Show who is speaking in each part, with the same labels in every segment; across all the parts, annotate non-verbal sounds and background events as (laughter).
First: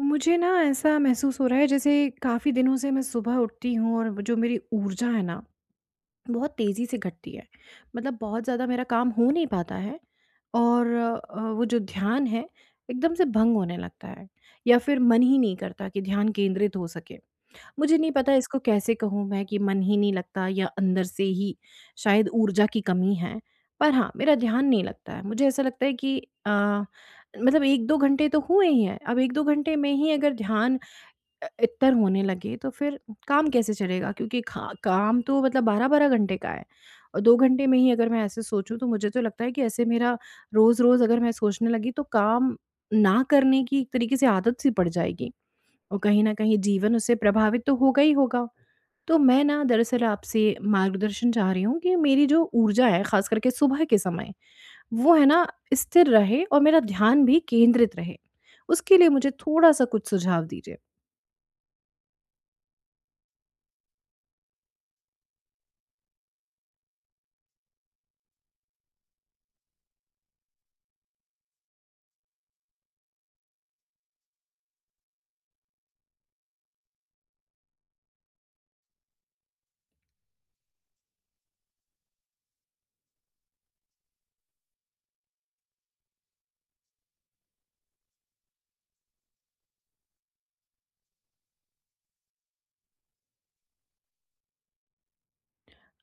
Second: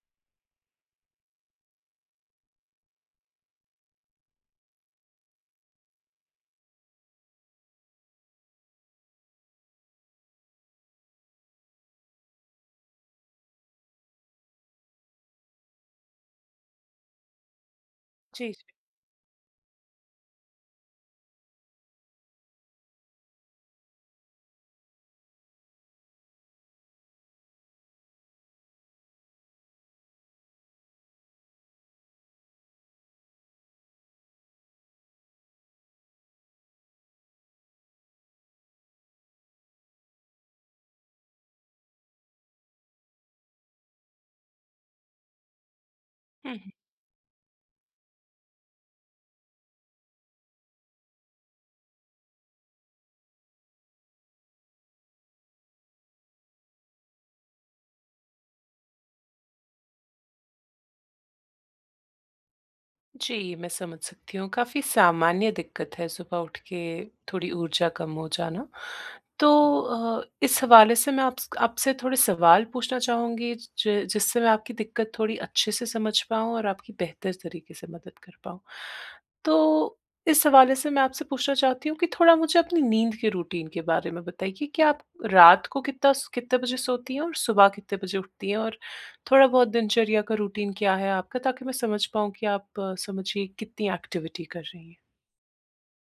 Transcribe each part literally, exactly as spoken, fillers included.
Speaker 1: मुझे ना ऐसा महसूस हो रहा है जैसे काफ़ी दिनों से मैं सुबह उठती हूँ और जो मेरी ऊर्जा है ना बहुत तेज़ी से घटती है। मतलब बहुत ज़्यादा मेरा काम हो नहीं पाता है। और अ, वो जो ध्यान है एकदम से भंग होने लगता है या फिर मन ही नहीं करता कि ध्यान केंद्रित हो सके। मुझे नहीं पता
Speaker 2: जी,
Speaker 1: इसको
Speaker 2: जी।
Speaker 1: कैसे कहूँ मैं कि मन ही नहीं लगता या अंदर से ही शायद ऊर्जा की कमी है। पर हाँ, मेरा ध्यान नहीं लगता है। मुझे ऐसा लगता है कि अ, मतलब एक-दो घंटे तो हुए ही हैं। अब एक-दो घंटे में ही अगर ध्यान अ, इतर होने लगे तो फिर काम कैसे चलेगा? क्योंकि खा काम तो मतलब बारह-बारह घंटे का है और दो घंटे में ही अगर मैं ऐसे सोचूँ तो मुझे तो लगता है कि ऐसे मेरा रोज़-रोज़ अगर मैं सोचने लगी तो काम ना करने की एक तरीके से आदत सी पड़ जाएगी। और कहीं न
Speaker 2: हुँ,
Speaker 1: कहीं
Speaker 2: हुँ।
Speaker 1: जीवन उससे प्रभावित तो होगा ही होगा। तो मैं ना दरअसल आपसे मार्गदर्शन चाह रही हूँ कि मेरी जो ऊर्जा है ख़ास करके सुबह के समय, वो है ना स्थिर रहे और मेरा ध्यान भी केंद्रित रहे। उसके लिए मुझे थोड़ा-सा कुछ सुझाव दीजिए।
Speaker 2: जी, मैं समझ सकती हूँ। काफ़ी सामान्य दिक्कत है सुबह उठ के थोड़ी ऊर्जा कम हो जाना। तो अ, इस हवाले से मैं आपस आपसे थोड़े सवाल पूछना चाहूँगी ज जिससे मैं आपकी दिक्कत थोड़ी अच्छे से समझ पाऊँ और आपकी बेहतर तरीके से मदद कर पाऊँ। तो इस हवाले से मैं आपसे पूछना चाहती हूँ कि थोड़ा मुझे अपनी नींद के रूटीन के बारे में बताइए कि आप रात को कितना स कितने बजे सोती हैं और सुबह कितने बजे उठती हैं? और थोड़ा बहुत दिनचर्या का रूटीन क्या है आपका? ताकि मैं समझ पाऊँ कि आप अ, समझिए कितनी एक्टिविटी कर रही हैं।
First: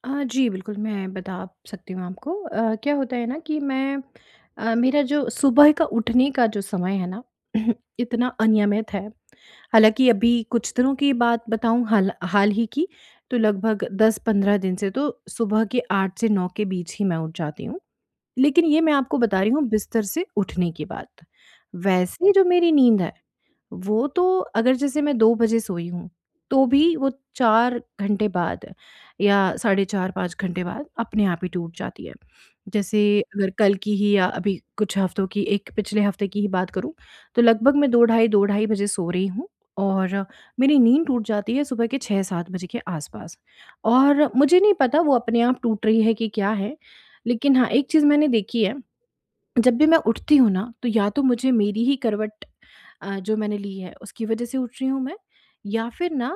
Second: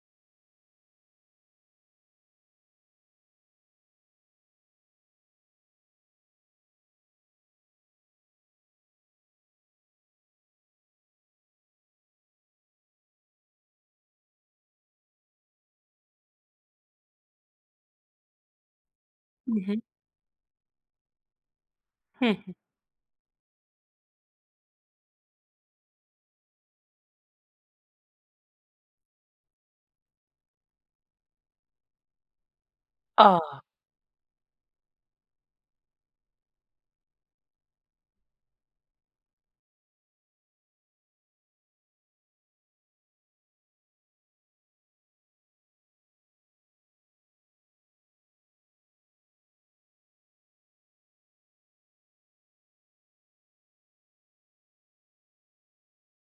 Speaker 1: अ, जी, बिल्कुल, मैं बता सकती हूँ आपको। अ, क्या होता है ना कि मैं अ, मेरा जो सुबह का उठने का जो समय है ना, (clears throat) इतना अनियमित है। हालाँकि अभी कुछ दिनों की बात बताऊँ हाल हाल ही की, तो लगभग दस-पंद्रह दिन से तो सुबह के आठ से नौ के बीच ही मैं उठ जाती हूँ। लेकिन ये मैं आपको बता रही
Speaker 2: हुँ,
Speaker 1: हूँ
Speaker 2: हुँ।
Speaker 1: बिस्तर से उठने की बात।
Speaker 2: हुँ,
Speaker 1: वैसे जो
Speaker 2: हुँ।
Speaker 1: मेरी नींद है वो तो अगर जैसे मैं दो बजे सोई हूँ, तो भी वो चार घंटे बाद या साढ़े चार-पाँच घंटे बाद अपने आप ही टूट जाती है। जैसे अगर
Speaker 2: आह!
Speaker 1: कल की ही या अभी कुछ हफ्तों की एक पिछले हफ्ते की ही बात करूँ, तो लगभग मैं दो ढाई दो ढाई बजे सो रही हूँ और मेरी नींद टूट जाती है सुबह के छह-सात बजे के आस-पास। और मुझे नहीं पता वो अपने आप टूट रही है कि क्या है? लेकिन हाँ, एक चीज़ मैंने देखी है, जब भी मैं उठती हूँ ना, तो या तो मुझे मेरी ही करवट अ, जो मैंने ली है उसकी वजह से उठ रही हूँ मैं, या फिर ना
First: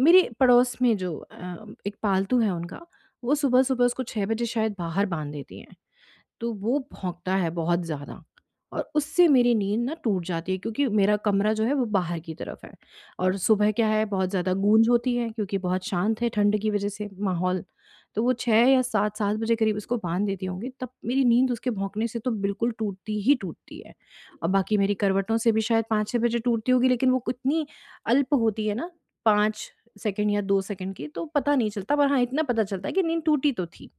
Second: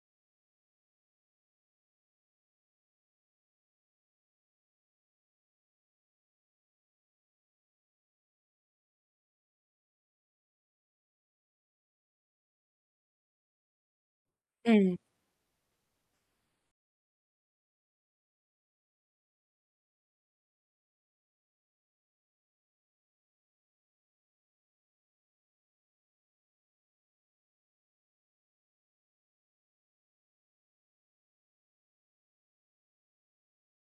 Speaker 1: मेरे पड़ोस में जो अ, एक पालतू है उनका वो सुबह-सुबह उसको छह बजे शायद बाहर बाँध देती हैं। तो वो भौंकता है बहुत ज़्यादा और उससे मेरी नींद ना टूट जाती है क्योंकि मेरा कमरा जो है वो बाहर की तरफ है और सुबह क्या है बहुत ज़्यादा गूंज
Speaker 2: हुँ।
Speaker 1: होती है क्योंकि बहुत शांत है ठंड की वजह से माहौल। तो वो छः या सात सात बजे करीब उसको बांध देती होंगी तब मेरी नींद उसके भौंकने से तो बिल्कुल टूटती ही टूटती है। और बाकी मेरी करवटों से भी शायद पाँच छः बजे टूटती होगी, लेकिन वो इतनी अल्प होती है ना, पाँच सेकंड या दो सेकंड की, तो पता नहीं चलता, पर हाँ इतना पता चलता है कि नींद टूटी तो थी।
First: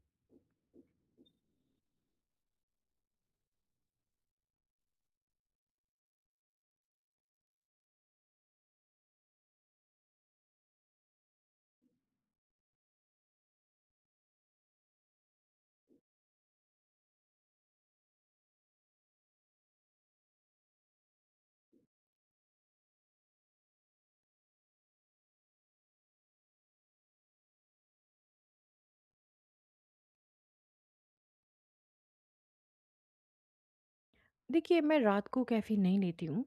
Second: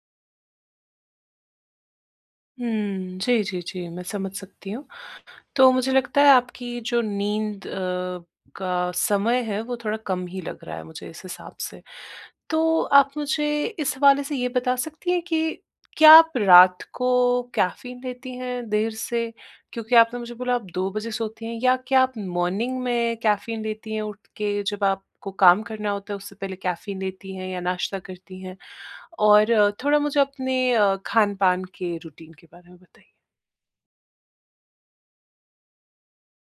Speaker 2: हुँ, जी, जी, जी, मैं समझ सकती हूँ। तो मुझे लगता है आपकी जो नींद अ, का समय है वो थोड़ा कम ही लग रहा है मुझे इस हिसाब से। तो आप मुझे इस हवाले से ये बता सकती हैं कि क्या आप रात को कैफ़ीन लेती हैं देर से? क्योंकि आपने मुझे बोला आप दो बजे सोती हैं, या क्या आप मॉर्निंग में कैफ़ीन लेती हैं उठ के जब आपको काम करना होता है उससे पहले कैफ़ीन लेती हैं या नाश्ता करती हैं? और अ, थोड़ा मुझे अपने अ, खान-पान के रूटीन के बारे में बताइए।
Speaker 1: देखिए, मैं रात को कैफ़ीन नहीं लेती हूँ,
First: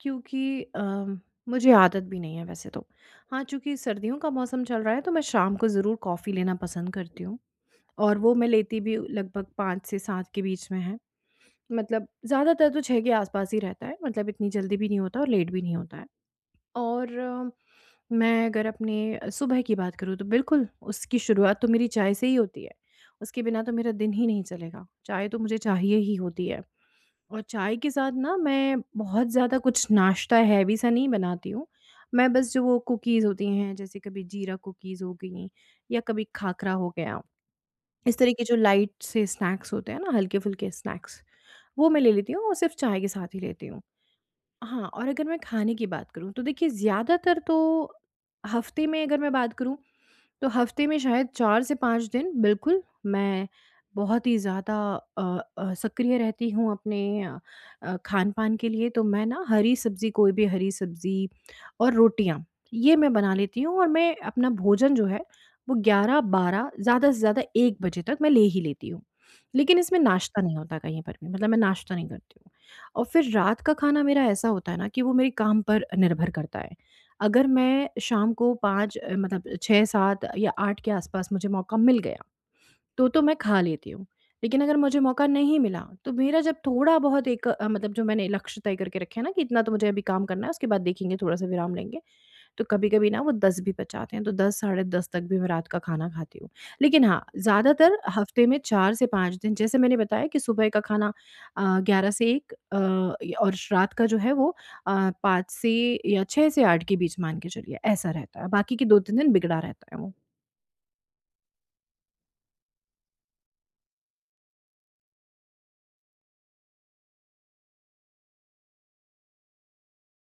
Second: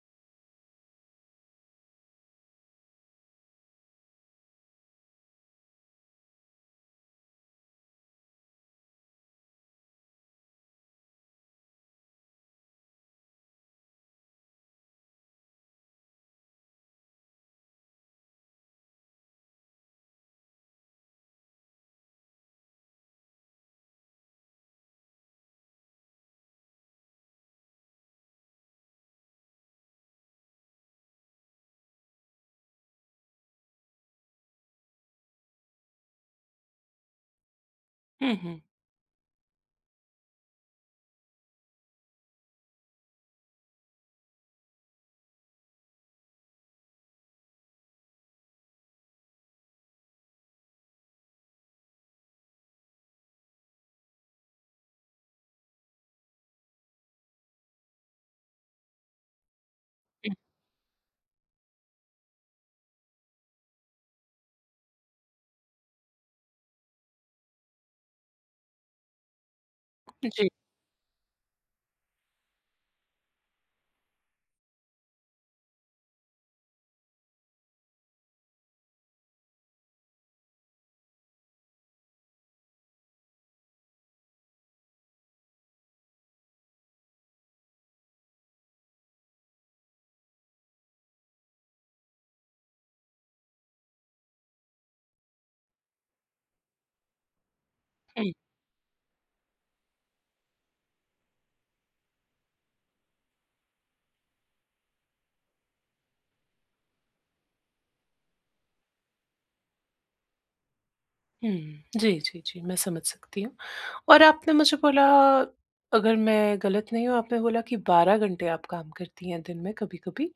Speaker 1: क्योंकि अम, मुझे आदत भी नहीं है वैसे तो। हाँ, चूँकि सर्दियों का मौसम चल रहा है तो मैं शाम को ज़रूर कॉफ़ी लेना पसंद करती हूँ, और वो मैं लेती भी लगभग पाँच से सात के बीच में है। मतलब ज़्यादातर तो छह के आस-पास ही रहता है, मतलब इतनी जल्दी भी नहीं होता और लेट भी नहीं होता है। और अ, मैं अगर अपने सुबह की बात करूँ तो बिल्कुल, उसकी शुरुआत तो मेरी चाय से ही होती है। उसके बिना तो मेरा दिन ही नहीं चलेगा, चाय तो मुझे चाहिए ही होती है। और चाय के साथ ना मैं बहुत ज़्यादा कुछ नाश्ता हैवी सा नहीं बनाती हूँ। मैं बस जो वो कुकीज़ होती हैं, जैसे कभी जीरा कुकीज़ हो गई या कभी खाखरा हो गया। इस तरह
Speaker 2: हुँ,
Speaker 1: के जो
Speaker 2: हुँ,
Speaker 1: लाइट से स्नैक्स होते हैं ना, हल्के-फुल्के स्नैक्स, वो मैं ले लेती हूँ और सिर्फ़ चाय के साथ ही लेती हूँ। हाँ, और अगर मैं खाने की बात करूँ तो देखिए ज़्यादातर तो हफ़्ते में अगर मैं बात करूँ, तो हफ़्ते में शायद चार से पाँच दिन बिल्कुल मैं बहुत ही ज़्यादा अ अ, सक्रिय रहती हूँ अपने अ अ, खान-पान के लिए, तो मैं ना हरी सब्ज़ी, कोई
Speaker 2: हुँ।
Speaker 1: भी हरी सब्ज़ी और रोटियाँ, ये मैं बना लेती हूँ और मैं अपना भोजन जो है वो ग्यारह-बारह ज़्यादा से ज़्यादा एक बजे तक मैं ले ही लेती हूँ। लेकिन इसमें नाश्ता
Speaker 2: जी।
Speaker 1: नहीं होता कहीं पर भी, मतलब मैं नाश्ता नहीं करती हूँ। और फिर रात का खाना मेरा ऐसा होता है ना कि वो मेरे काम पर निर्भर करता है। अगर मैं शाम को पाँच अ, मतलब छह-सात या आठ के आस-पास मुझे मौका मिल गया, तो तो मैं खा लेती हूँ। लेकिन अगर मुझे मौका नहीं मिला, तो मेरा जब थोड़ा बहुत एक अ, मतलब जो मैंने लक्ष्य तय करके रखे हैं ना कि इतना तो मुझे अभी काम करना है, उसके बाद देखेंगे, थोड़ा-सा विराम लेंगे। तो कभी-कभी ना वो दस भी बचाते हैं, तो दस साढ़े दस तक भी मैं रात का खाना खाती हूँ। लेकिन हाँ, ज़्यादातर
Speaker 2: हुँ,
Speaker 1: हफ़्ते में चार से पाँच दिन, जैसे मैंने बताया कि सुबह का खाना अ, ग्यारह से एक, अ, य- और रात का जो है वो अ, पाँच से या छह से आठ के बीच मान के चलिए, ऐसा रहता है। बाकी के दो-तीन दिन बिगड़ा रहता है वो।
Speaker 2: हुँ। जी, जी, जी, मैं समझ सकती हूँ। और आपने मुझे बोला, अगर मैं गलत नहीं हूँ आपने बोला कि बारह घंटे आप काम करती हैं दिन में कभी-कभी।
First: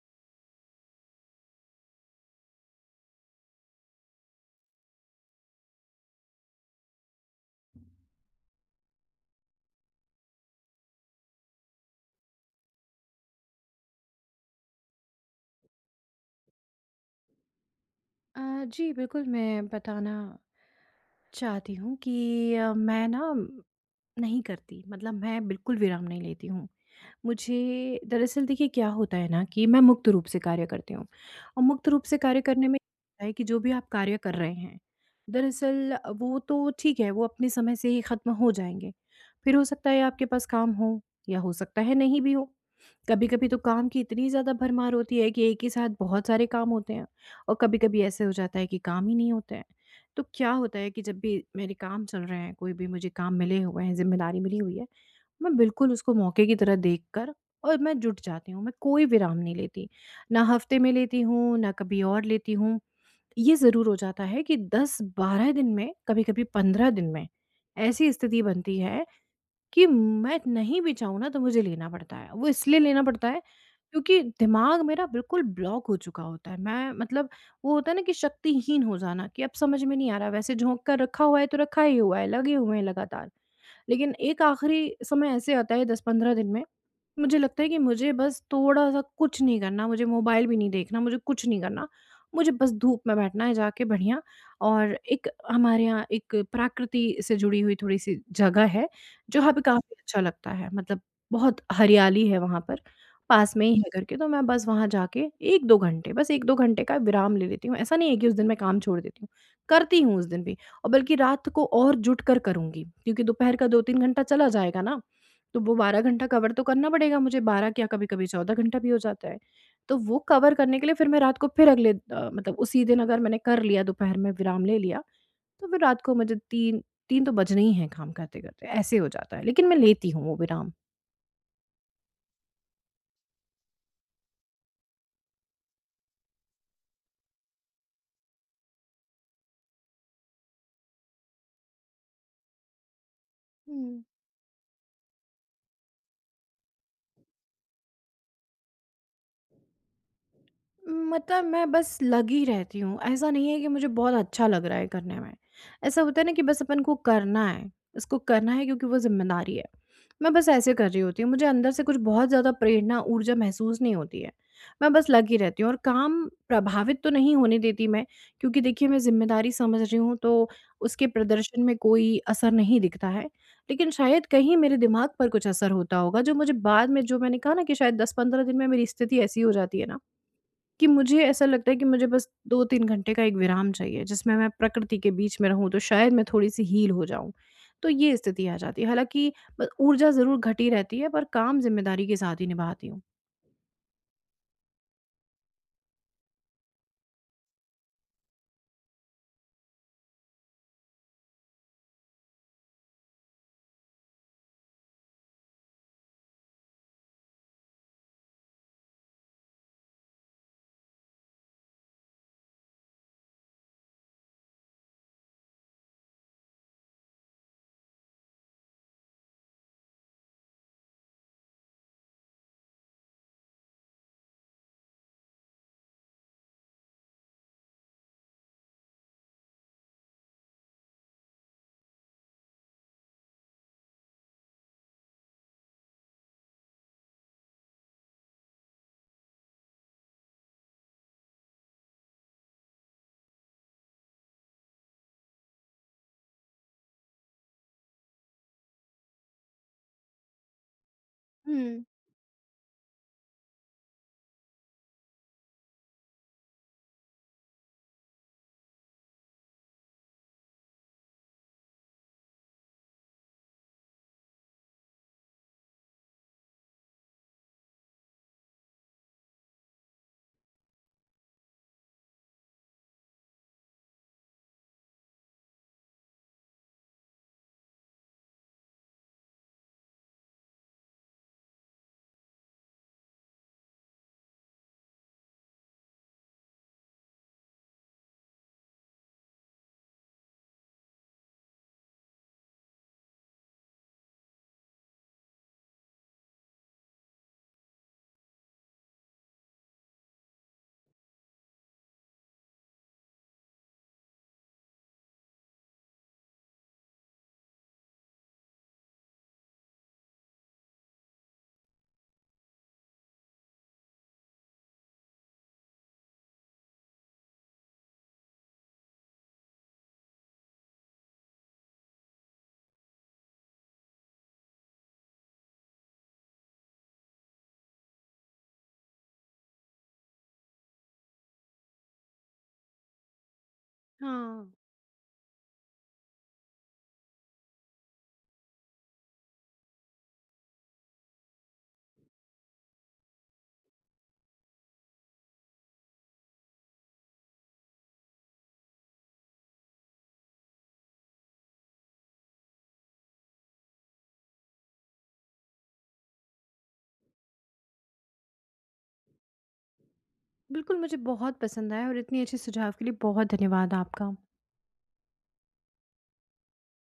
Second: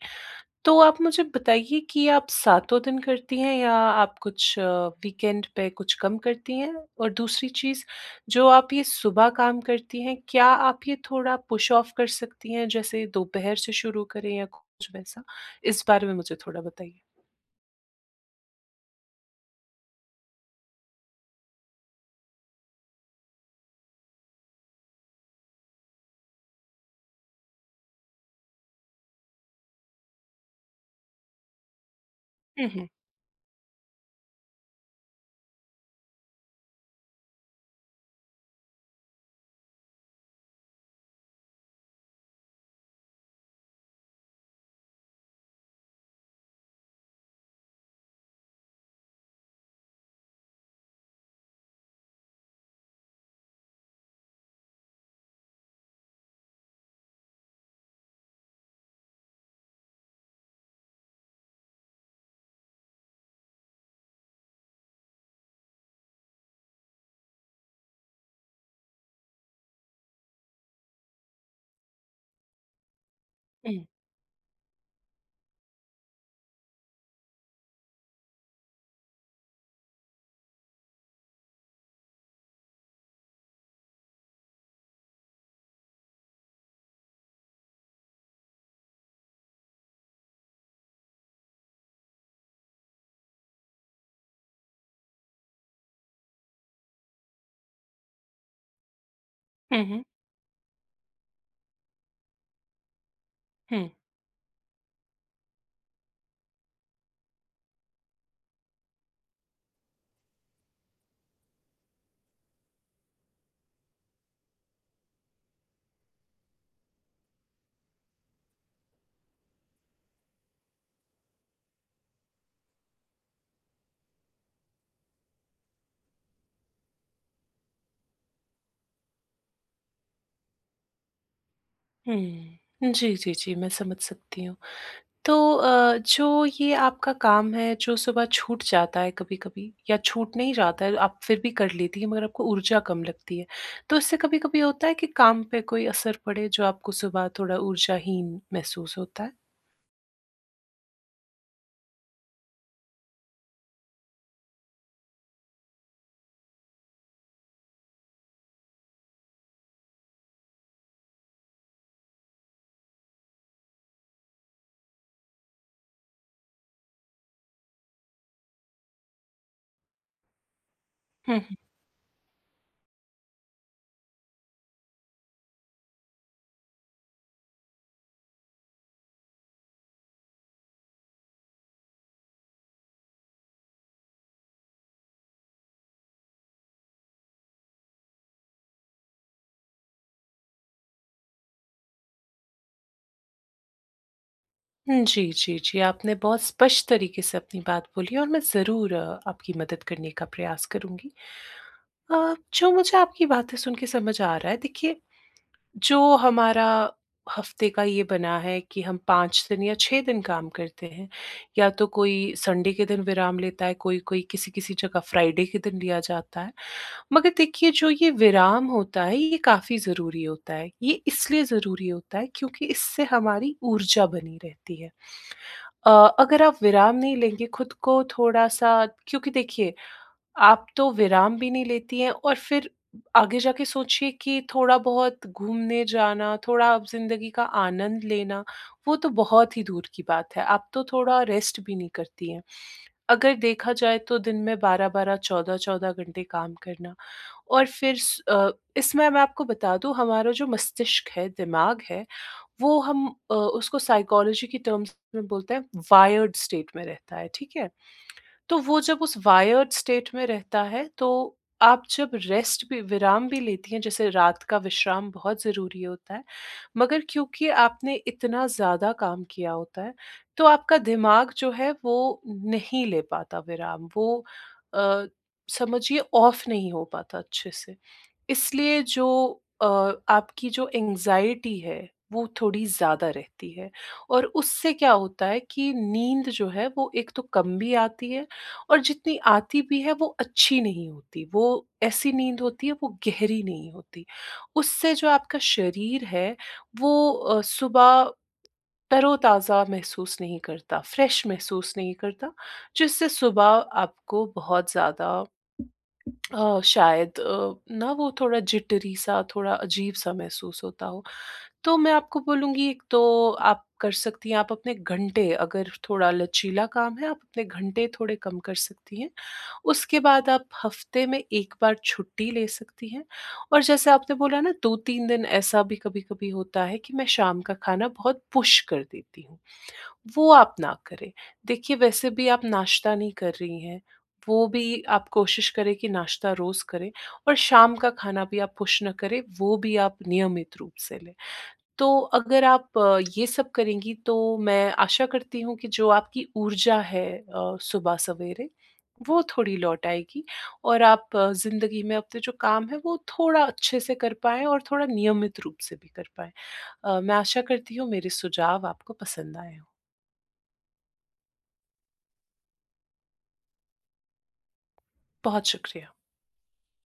Speaker 2: तो आप मुझे बताइए कि आप सातों दिन करती हैं या आप कुछ वीकेंड पे कुछ कम करती हैं? और दूसरी चीज़, जो आप ये सुबह काम करती हैं, क्या आप ये थोड़ा पुश ऑफ कर सकती हैं जैसे दोपहर से शुरू करें या कुछ वैसा? इस बारे में मुझे थोड़ा बताइए।
Speaker 1: अ, जी, बिल्कुल मैं बताना चाहती हूँ कि अ, मैं ना नहीं करती, मतलब मैं बिल्कुल विराम नहीं लेती हूँ। मुझे दरअसल देखिए क्या होता है ना कि मैं मुक्त रूप से कार्य करती हूँ, और मुक्त रूप से कार्य
Speaker 2: हुँ,
Speaker 1: करने में
Speaker 2: हुँ।
Speaker 1: होता है कि जो भी आप कार्य कर रहे हैं दरअसल वो तो ठीक है, वो अपने समय से ही ख़त्म हो जाएंगे। फिर हो सकता है आपके पास काम हो या हो सकता है नहीं भी हो। कभी कभी तो काम की इतनी ज़्यादा भरमार होती है कि एक ही साथ बहुत सारे काम होते हैं, और कभी कभी ऐसे हो जाता है कि काम ही नहीं होते हैं। तो क्या होता है कि जब भी मेरे काम चल रहे हैं, कोई भी मुझे काम मिले हुए हैं, जिम्मेदारी मिली हुई है, मैं बिल्कुल उसको मौके की तरह देखकर और मैं जुट जाती हूँ, मैं कोई विराम नहीं लेती। ना हफ़्ते में लेती हूँ, ना कभी और लेती हूँ। ये ज़रूर हो जाता है कि दस-बारह दिन में, कभी-कभी पंद्रह दिन में, ऐसी स्थिति बनती है कि मैं नहीं भी चाहूँ ना तो मुझे लेना पड़ता है। वो इसलिए लेना पड़ता है
Speaker 2: हुँ,
Speaker 1: क्योंकि दिमाग मेरा बिल्कुल ब्लॉक हो चुका होता है। मैं मतलब वो होता है ना कि शक्तिहीन हो जाना, कि अब समझ में नहीं आ रहा, वैसे झोंक कर रखा हुआ है तो रखा ही हुआ है, लगे हुए हैं लगातार। लेकिन एक आखिरी समय ऐसे आता है दस-पंद्रह दिन में, मुझे लगता है कि मुझे बस थोड़ा-सा कुछ नहीं करना, मुझे मोबाइल भी नहीं देखना, मुझे कुछ नहीं करना। मुझे बस धूप में बैठना है जाके बढ़िया, और एक हमारे यहाँ एक प्रकृति से जुड़ी हुई थोड़ी-सी जगह है। जो हमें
Speaker 2: हुँ,
Speaker 1: काफ़ी
Speaker 2: हुँ,
Speaker 1: अच्छा लगता है, मतलब बहुत हरियाली है वहाँ पर, पास में ही
Speaker 2: हुँ,
Speaker 1: है घर के, तो मैं बस वहाँ जाके एक-दो घंटे, बस एक-दो घंटे का विराम ले लेती हूँ। ऐसा नहीं है कि उस दिन मैं काम छोड़ देती हूँ, करती हूँ उस दिन भी, और बल्कि रात को और जुट कर करूँगी क्योंकि दोपहर का दो-तीन घंटा चला जाएगा ना, तो वो बारह घंटा कवर तो करना पड़ेगा मुझे, बारह क्या कभी-कभी चौदह घंटा भी हो जाता है। तो वो कवर करने के लिए फिर मैं रात को फिर अगले अ, मतलब उसी दिन अगर मैंने कर लिया, दोपहर में विराम ले लिया, तो फिर रात को मुझे तीन तीन तो बजने ही हैं काम करते-करते, ऐसे हो जाता है। लेकिन मैं लेती हूँ वो विराम।
Speaker 2: हुँ। जी, जी, जी, मैं समझ सकती हूँ। तो अ, जो ये आपका काम है, जो सुबह छूट जाता है कभी-कभी या छूट नहीं जाता है, आप फिर भी कर लेती हैं मगर आपको ऊर्जा कम लगती है। तो
Speaker 1: हुँ।
Speaker 2: इससे कभी-कभी होता है कि काम पे कोई असर पड़े, जो आपको सुबह थोड़ा ऊर्जाहीन महसूस होता है?
Speaker 1: मतलब मैं बस लगी रहती हूँ। ऐसा नहीं है कि मुझे बहुत अच्छा लग रहा है करने में। ऐसा होता है ना कि बस अपन को करना है, इसको करना है क्योंकि वो ज़िम्मेदारी है। मैं बस ऐसे कर रही होती हूँ, मुझे अंदर से कुछ बहुत ज़्यादा प्रेरणा, ऊर्जा महसूस नहीं होती है। मैं बस लगी रहती हूँ और काम प्रभावित तो नहीं होने देती मैं, क्योंकि देखिए मैं ज़िम्मेदारी समझ रही हूँ, तो उसके
Speaker 2: हुँ, हुँ।
Speaker 1: प्रदर्शन में कोई असर नहीं दिखता है। लेकिन शायद कहीं मेरे दिमाग पर कुछ असर होता होगा, जो मुझे बाद में, जो मैंने कहा ना कि शायद दस-पंद्रह दिन में मेरी स्थिति ऐसी हो जाती है ना, कि मुझे ऐसा लगता है कि मुझे बस दो-तीन घंटे का एक विराम चाहिए, जिसमें मैं प्रकृति के बीच में रहूँ, तो शायद मैं थोड़ी-सी हील हो जाऊँ। तो ये स्थिति आ जाती है। हालाँकि ब ऊर्जा ज़रूर घटी रहती है, पर काम ज़िम्मेदारी के साथ ही निभाती हूँ।
Speaker 2: जी, जी, जी। आपने बहुत स्पष्ट तरीके से अपनी बात बोली और मैं ज़रूर अ, आपकी मदद करने का प्रयास करूँगी। अ, जो मुझे आपकी बातें सुन के समझ आ रहा है, देखिए, जो हमारा हफ्ते का ये बना है कि हम पाँच दिन या छह दिन काम करते हैं, या तो कोई संडे के दिन विराम लेता है, कोई-कोई किसी-किसी जगह फ्राइडे के दिन लिया जाता है। मगर देखिए जो ये विराम होता है ये काफ़ी ज़रूरी होता है। ये इसलिए ज़रूरी होता है क्योंकि इससे हमारी ऊर्जा बनी रहती है। अ, अगर आप विराम नहीं लेंगे खुद को थोड़ा-सा, क्योंकि देखिए, आप तो विराम भी नहीं लेती हैं और फिर आगे जाके सोचिए कि थोड़ा-बहुत घूमने जाना, थोड़ा आप ज़िंदगी का आनंद लेना, वो तो बहुत ही दूर की बात है। आप तो थोड़ा रेस्ट भी नहीं करती हैं। अगर देखा जाए तो दिन में बारह बारह, चौदह चौदह घंटे काम करना, और फिर स अ, इसमें मैं आपको बता दूँ, हमारा जो मस्तिष्क है, दिमाग
Speaker 1: हुँ,
Speaker 2: है, वो हम अ, उसको साइकोलॉजी की टर्म्स में बोलते हैं, वायर्ड स्टेट में रहता है, ठीक है? तो वो जब उस वायर्ड स्टेट में रहता है, तो आप जब रेस्ट भी, विराम भी लेती हैं, जैसे रात का विश्राम बहुत ज़रूरी होता है, मगर क्योंकि आपने इतना ज़्यादा काम किया होता है, तो आपका दिमाग जो है वो नहीं ले पाता विराम, वो अ, समझिए ऑफ नहीं हो पाता अच्छे से। इसलिए जो अ, आपकी जो एंग्ज़ायटी है, वो थोड़ी ज़्यादा रहती है, और उससे क्या होता है कि नींद जो है वो एक तो कम भी आती है, और जितनी आती भी है वो अच्छी नहीं होती। वो ऐसी नींद होती है, वो गहरी नहीं होती। उससे जो आपका शरीर है वो अ, सुबह तरोताज़ा महसूस नहीं करता, फ्रेश महसूस नहीं करता, जिससे सुबह आपको बहुत ज़्यादा अ, शायद अ, ना वो थोड़ा जिटरी सा, थोड़ा अजीब सा महसूस होता हो। तो मैं आपको बोलूँगी, एक तो आप कर सकती हैं, आप अपने घंटे, अगर थोड़ा लचीला काम है, आप अपने घंटे थोड़े कम कर सकती हैं। उसके बाद आप हफ़्ते में एक बार छुट्टी ले सकती हैं, और जैसे आपने बोला ना, दो तीन दिन ऐसा भी कभी-कभी होता है कि मैं शाम का खाना बहुत पुश कर देती हूँ। वो आप ना करें। देखिए वैसे भी आप नाश्ता नहीं कर रही हैं, वो
Speaker 1: हाँ।
Speaker 2: भी आप कोशिश करें कि नाश्ता रोज़ करें, और शाम का खाना भी आप पुश ना करें, वो भी आप नियमित रूप से लें। तो अगर आप अ, ये सब करेंगी, तो मैं आशा करती हूँ कि जो आपकी ऊर्जा है अ, सुबह सवेरे, वो थोड़ी लौट आएगी और आप ज़िंदगी में अपने जो काम है वो थोड़ा अच्छे से कर पाएँ और थोड़ा नियमित रूप से भी कर पाएँ। अ, मैं आशा करती हूँ मेरे सुझाव आपको पसंद आए हों।
Speaker 1: बिल्कुल, मुझे बहुत पसंद आया और इतनी अच्छी सुझाव के लिए बहुत धन्यवाद आपका।
Speaker 2: बहुत शुक्रिया।